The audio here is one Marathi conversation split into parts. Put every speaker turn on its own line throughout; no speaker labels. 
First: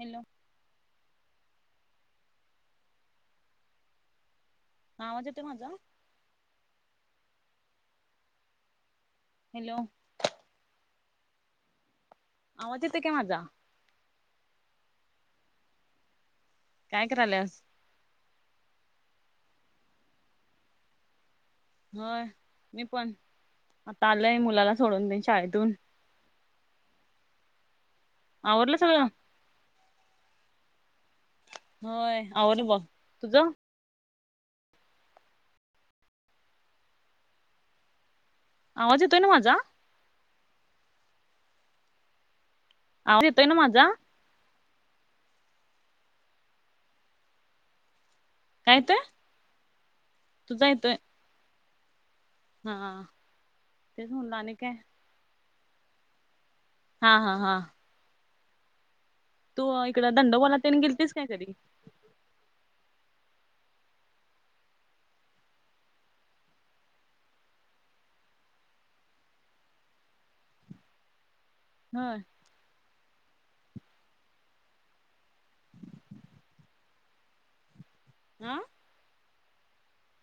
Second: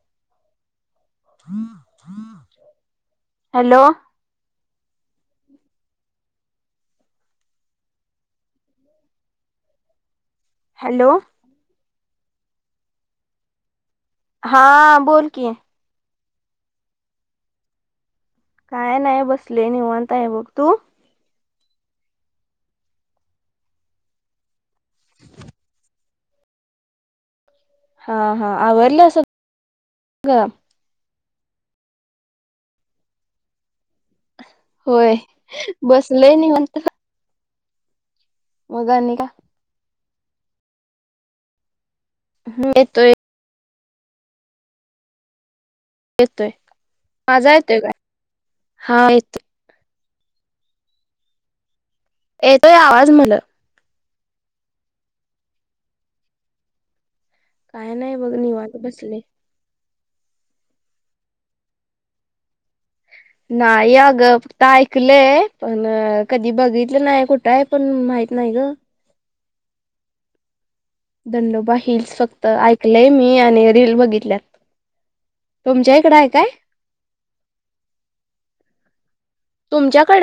हॅलो.
हॅलो.
हा आवाज येतोय माझा. हॅलो.
हॅलो.
आवाज येतंय काय माझा.
हा बोल की.
काय करालेस?
काय नाही बसलोय निवांत आहे बघ तू
होय मी पण आता आलोय मुलाला सोडून देऊन शाळेतून.
हां हां आवरलं असेल
होय आवरलं बघ तुझं.
होय बसलंय निवांत. मग
आवाज
आणि
येतोय
काय
ना माझा.
हो येतो.
आवाज येतोय ना माझा.
येतोय. माझा येतोय काय.
काय येतोय, तुझा येतोय. हा
येतोय आवाज मला
तेच म्हटलं आणि काय. हा हा हा.
काय नाही बघ निवांत बसले.
तो इकडं दंडोबा तेन गेलतीस काय कधी?
नाही अगं फक्त ऐकलंय पण, कधी बघितलं नाही कुठं आहे. पण माहित नाहीत गं. दंडोबा हिल्स,
होय
फक्त ऐकलंय मी आणि रील बघितल्यात. तुमच्या इकडं आहे काय?
हा.
तुमच्याकडे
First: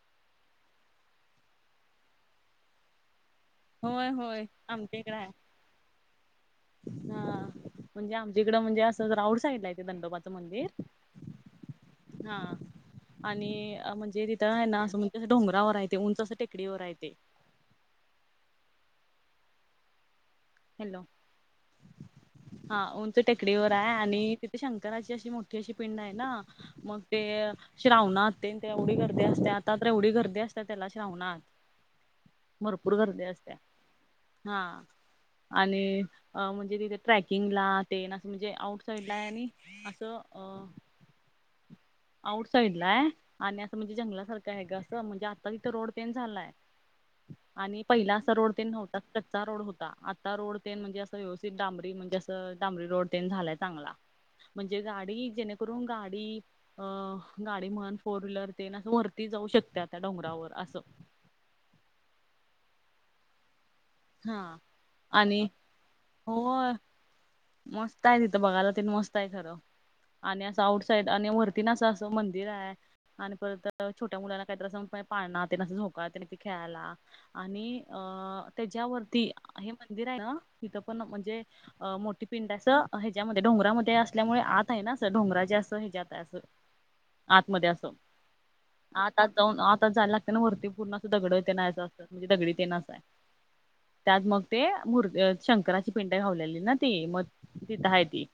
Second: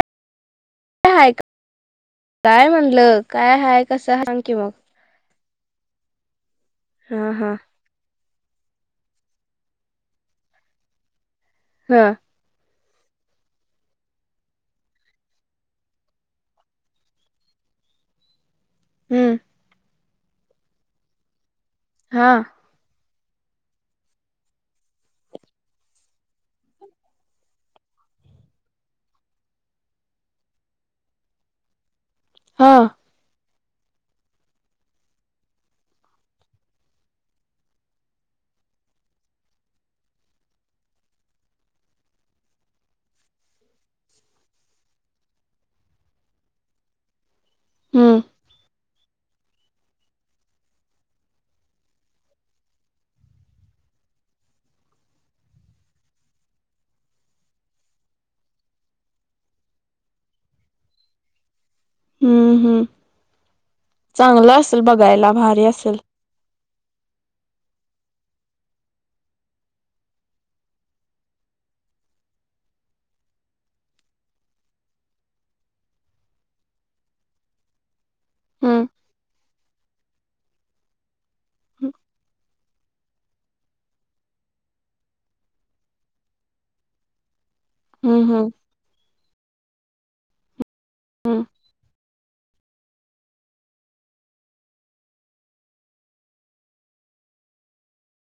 हाय काय म्हटलं. काय हाय कसं सांग की मग.
वेगळा आहे.
हा
हा
हा
म्हणजे आमच्याकडं म्हणजे असं, आऊट साईड ला येतेे. दंडोबाचं मंदिर.
हा..
हा आणि म्हणजे तिथ आहे ना असं म्हणजे असं डोंगरावर आहे ते उंच असं टेकडीवर आहे ते.
हम्म.
हॅलो.
हा.
हा ऊंच टेकडीवर आहे. आणि तिथे शंकराची अशी मोठी अशी पिंड आहे ना. मग ते श्रावणात तेन एवढी गर्दी असत्या. आता तर एवढी गर्दी असत्या त्याला श्रावणात.
हा
भरपूर गर्दी असत्या हां. आणि म्हणजे तिथे ट्रॅकिंगला तेन असं म्हणजे, आउट साइड ला आहे. आणि असं अ.. आऊट साईड ला आहे. आणि असं म्हणजे जंगलासारखं आहे गं असं. म्हणजे आता तिथं रोड तेन झालायं. आणि पहिला
हम्म
असं रोड तेन नव्ह कच्चा रोड होता. आता रोड तेन म्हणजे असं व्यवस्थित डांबरी म्हणजे, असं डांबरी रोड तेन झालाय चांगला. म्हणजे गाडी जेणेकरून गाडी. अ गाडी म्हण फोर व्हीलर ते असं वरती जाऊ शकत्या त्या डोंगरावर असं.
हम्म हम्म.
हा
चांगलं असलं बघायला
आणि
भारी असलं.
होय. मस्त आहे तिथं बघायला तेन मस्त आहे खरं. आणि असं आउट साईड आणि वरती ना असं असं मंदिर आहे. आणि परत छोट्या मुलाला काही तर असं पाळना तेन असं झोपाळा तेन‌ असं खेळायला. आणि अ
हम्म
त्याच्यावरती हे मंदिर आहे ना. तिथं पण म्हणजे
हम्म
मोठी. पिंड असं हेच्यामध्ये डोंगरामध्ये असल्यामुळे, आत आहे ना असं डोंगरा जे असं हेच्यात असं. आतमध्ये असं.
हम हम.
आत आत जाऊन आतच जायला लागते. ना वरती पूर्ण अस दगड
हम्म
तेन आहे असं म्हणजे दगडी तेन असं हाय. त्यात मग ते मूर्ती शंकराची पिंड घावलेली ना ते मग. तिथं आहे ती.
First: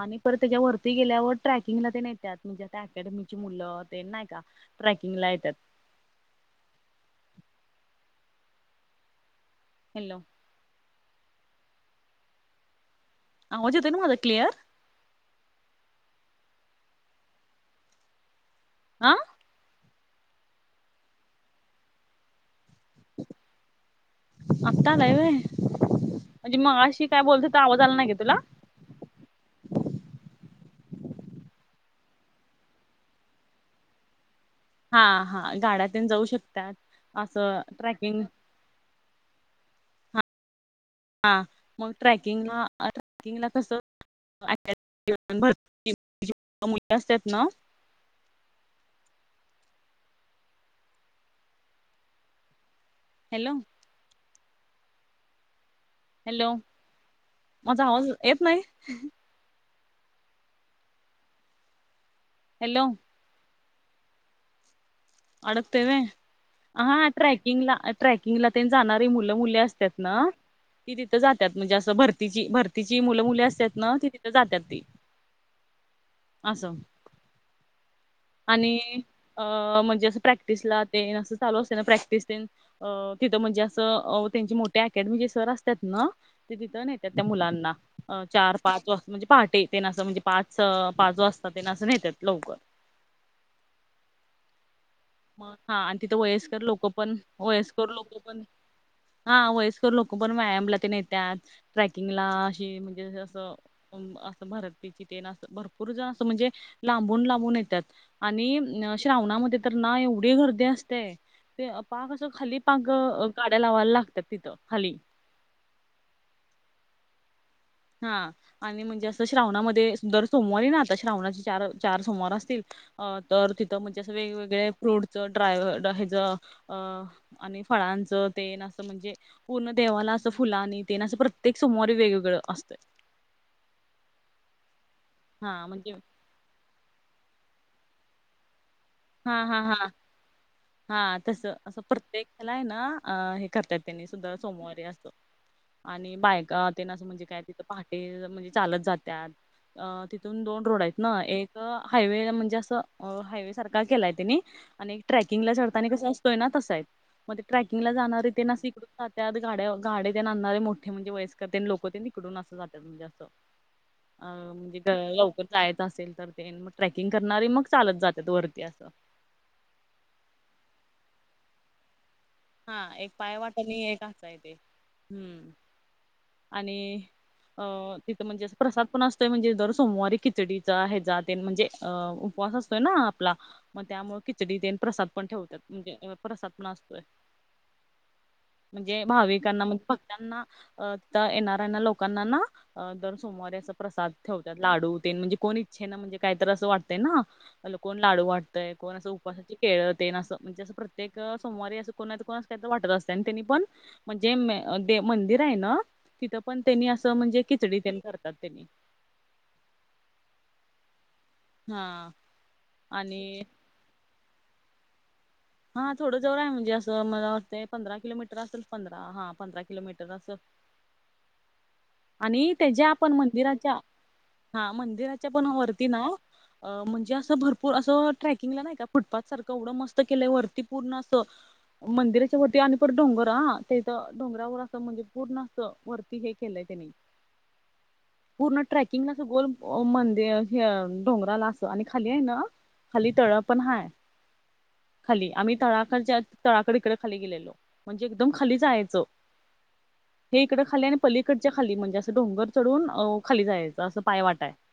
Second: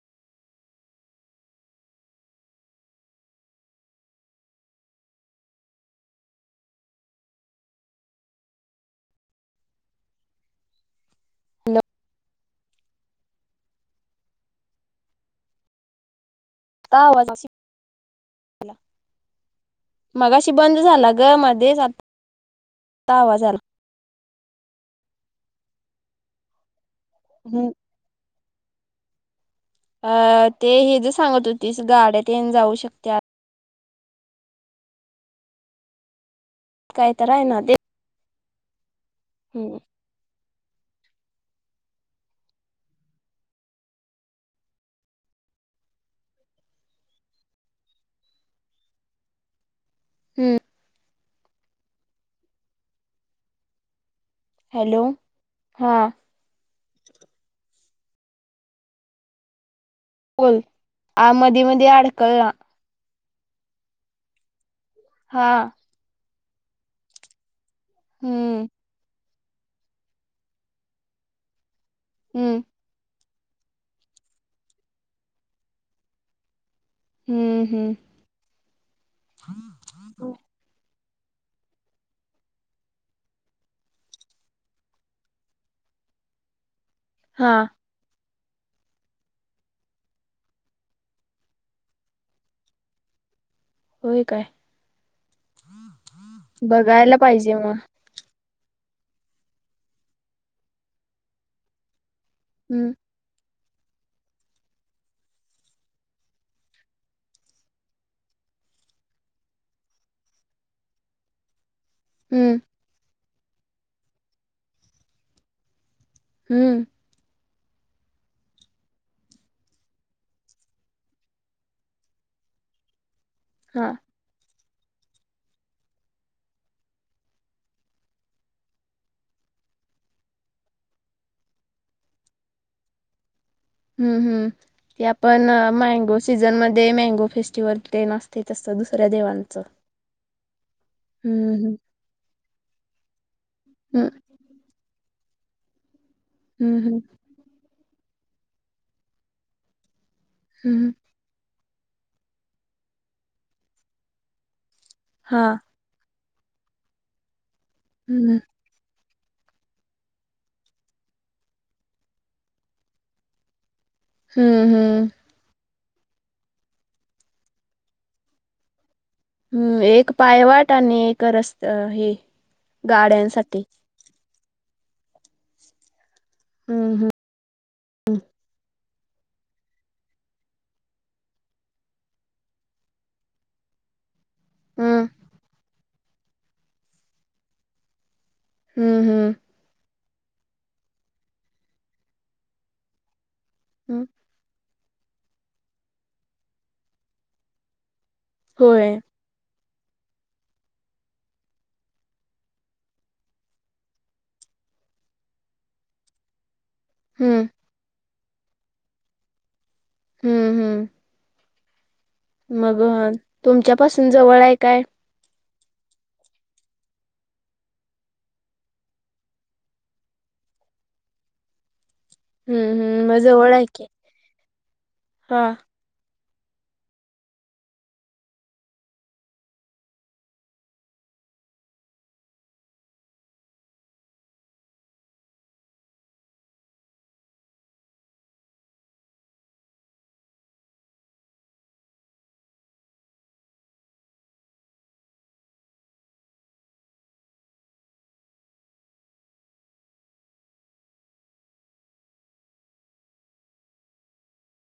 आणि परत त्याच्या वरती गेल्यावर ट्रॅकिंगला ला तेन येतात. म्हणजे आता अकॅडमीची मुलं ते नाही का. ट्रॅकिंग ला येत्यात. हॅलो.
[unintelligible]
आवाज येतोय नवं माझा क्लिअर.
का [unintelligible]
हा.
मगाशी बंद झाला गं मध्येच आत्ता आवाज आला.
आत्ता आलाय होय. म्हणजे मगाशी काय बोलत होतो ते
हम्म
आवाज आला नाही का तुला.
अ ते हेज सांगत होतीस गाड्या तेन जाऊ शकत्यात.
हा हा गाड्यातून जाऊ शकतात.
काय तर आहे ना
असं
ते
ट्रॅकिंग
[unintelligible]
हा मग ट्रॅकिंगला ट्रॅकिंगला कसं. [unintelligible] मुली असतात ना.
हम्म.
हॅलो.
हॅलो हां.
हॅलो माझा आवाज येत नाही.
बोल आ मधी मधी अडखळ.
हॅलो.
हा
अडकतय होय? हा ट्रॅकिंगला ट्रॅकिंगला
हम्म
तेन जाणारी मुल मुलं मुली असत्यात ना ती तिथे जात्यात म्हणजे असं भरतीची
हम्म
भर तिची मुलं मुली असतात ना, ती तिथं जात्यात ती असं.
हम्म हम्म.
आणि अ म्हणजे असं प्रॅक्टिसला तेन असं चालू असते ना प्रॅक्टिस तेन. अ तिथं म्हणजे असं त्यांचे मोठे अकॅडमीचे सर असतात ना. ते तिथं नेत्यात त्या
हा
मुलांना. अं चार पाच वाजता म्हणजे पहाटे तेन असं म्हणजे पाच पाच वाजता तेन अस नेतात लवकर.
होय काय?
मग हा आणि तिथं वयस्कर लोक पण,
बघायला पाहिजे मग
वयस्कर लोक पण हा वयस्कर लोक पण व्यायामला तेन येत्यात, ट्रेकिंगला अशी
हम्म
म्हणजे असं असं भरतिची तेन असं भरपूर जण असं म्हणजे लांबून लांबून येतात. आणि अ श्रावणामध्ये तर ना एवढी गर्दी असते. ते पाक असं खाली
हम्म
पाक ग तिथे गाड्या लावायला लागत्यात खाली.
हम्म.
हा. आणि म्हणजे असं श्रावणामध्ये दर सोमवारी ना आता श्रावणाची चार चार सोमवार असतील. अ तर तिथं
हा
म्हणजे असं वेगवेगळे फ्रूटच, ड्राय हेज अ आणि फळांचं तेन असं म्हणजे पूर्ण देवाला असं फुलांनी तेन असं प्रत्येक सोमवारी वेगवेगळं असतंय.
हम्म हम्म. ते आपण मँगो सीझनमध्ये मँगो फेस्टिवल तेन असतंय. ते तसं दुसऱ्या
हा
देवांच.
हा हा हा तसं असं प्रत्येकाला आहे ना अ हे करतात त्यांनी
हम्म
सुद्धा सोमवारी असं आणि बायका
हम्म
तेन
हम्म
असं म्हणजे काय तिथं पहाटे म्हणजे चालत जात्यात. अ तिथून दोन रोड
हम्म
आहेत ना, ‌एक तिथं हायवे म्हणजे अस अं हायवे सारखा केलाय त्यांनी आणि एक
हा
ट्रेकिंगला असं आणि कसं असतोय ना तसा हाय. मग ट्रॅकिंगला जाणार
हम्म
ते अशी तिकडून जात्यात. गाड्या गाडे तेन आणणारे मोठे म्हणजे वयस्कर तेन लोक तिकडून असं जात्यात म्हणजे असं. [inaudible] अ म
हम्म
म्हणजे
हम्म
लवकर जायचं असेल तर तेन मग ट्रेकिंग करणारी मग चालत जात्यात वरती असं.
हम्म एक पायवाट आणि एक रस्त हे
हा एक पाय वाट
गाड्यांसाठी
आणि एक असं आहे ते हम्म.
हम्म
आणि
हम्म
अ तिथं म्हणजे असं प्रसाद पण अस तर म्हणजे दर सोमवारी खिचडीचा हेजा तें म्हणजे अ उपवास असतोय ना आपला. मग त्यामुळं खिचडी तेन प्रसाद
हम्म
पण ठेवतात म्हणजे प्रसाद पण असतोय. म्हणजे
हम्म हम्म
भाविकांना मग भक्तांना अ आता येणाऱ्यांना लोकांना ना दर सोमवारी असं
हम्म.
प्रसाद ठेवतात लाडू तेन म्हणजे कोण इच्छेनं म्हणजे काहीतर असं वाटते ना, मग कोण लाडू वाट ते कोण
होय
असं उपवासाची केळ तेन असं म्हणजे असं प्रत्येक सोमवारी असं कोण ना कोण असं काहीतर वाटतं असतंय. आणि त्यांनी पण म्हणजे ते मंदिर आहे ना, तिथे पण त्यांनी असं म्हणजे
हम्म
खिचडी तेन करतात तेंनी.
हम्म हम्म.
हा.
मग
आणि
तुमच्यापासून जवळ आहे काय
हा थोडं जवळ आहे म्हणजे असं मला वाटतंय पंधरा किलोमीटर असेल. पंधरा हा पंधरा किलोमीटर असेल. आणि
हम्म
त्याच्या
हम्म
आपण
मग जवळ आहे
मंदिराच्या
की
हा मंदिराच्या पण
हा
वरती ना, अ म्हणजे असं भरपूर असं ट्रॅकिंगला नाही का फुटपाथ सारखं एवढं मस्त केलं वरती पूर्ण असं. मंदिराच्या वरती आणि परत डोंगर हा त्याथं डोंगरावर असं म्हणजे पूर्ण अस वरती हे केलय. [inaudible] पूर्ण ट्रेकिंगला अस गोल मंदिर डोंगराला असं, आणि खाली आहे ना. खाली तळा पण हाय खाली आम्ही तळाकडच्या तळाकड इकडे खाली गेलेलो. म्हणजे एकदम खाली जायचं. हे इकडं खाली आणि पली कडच्या खाली म्हणजे असं डोंगर चढून खाली जायचं असं पाय वाट आहे.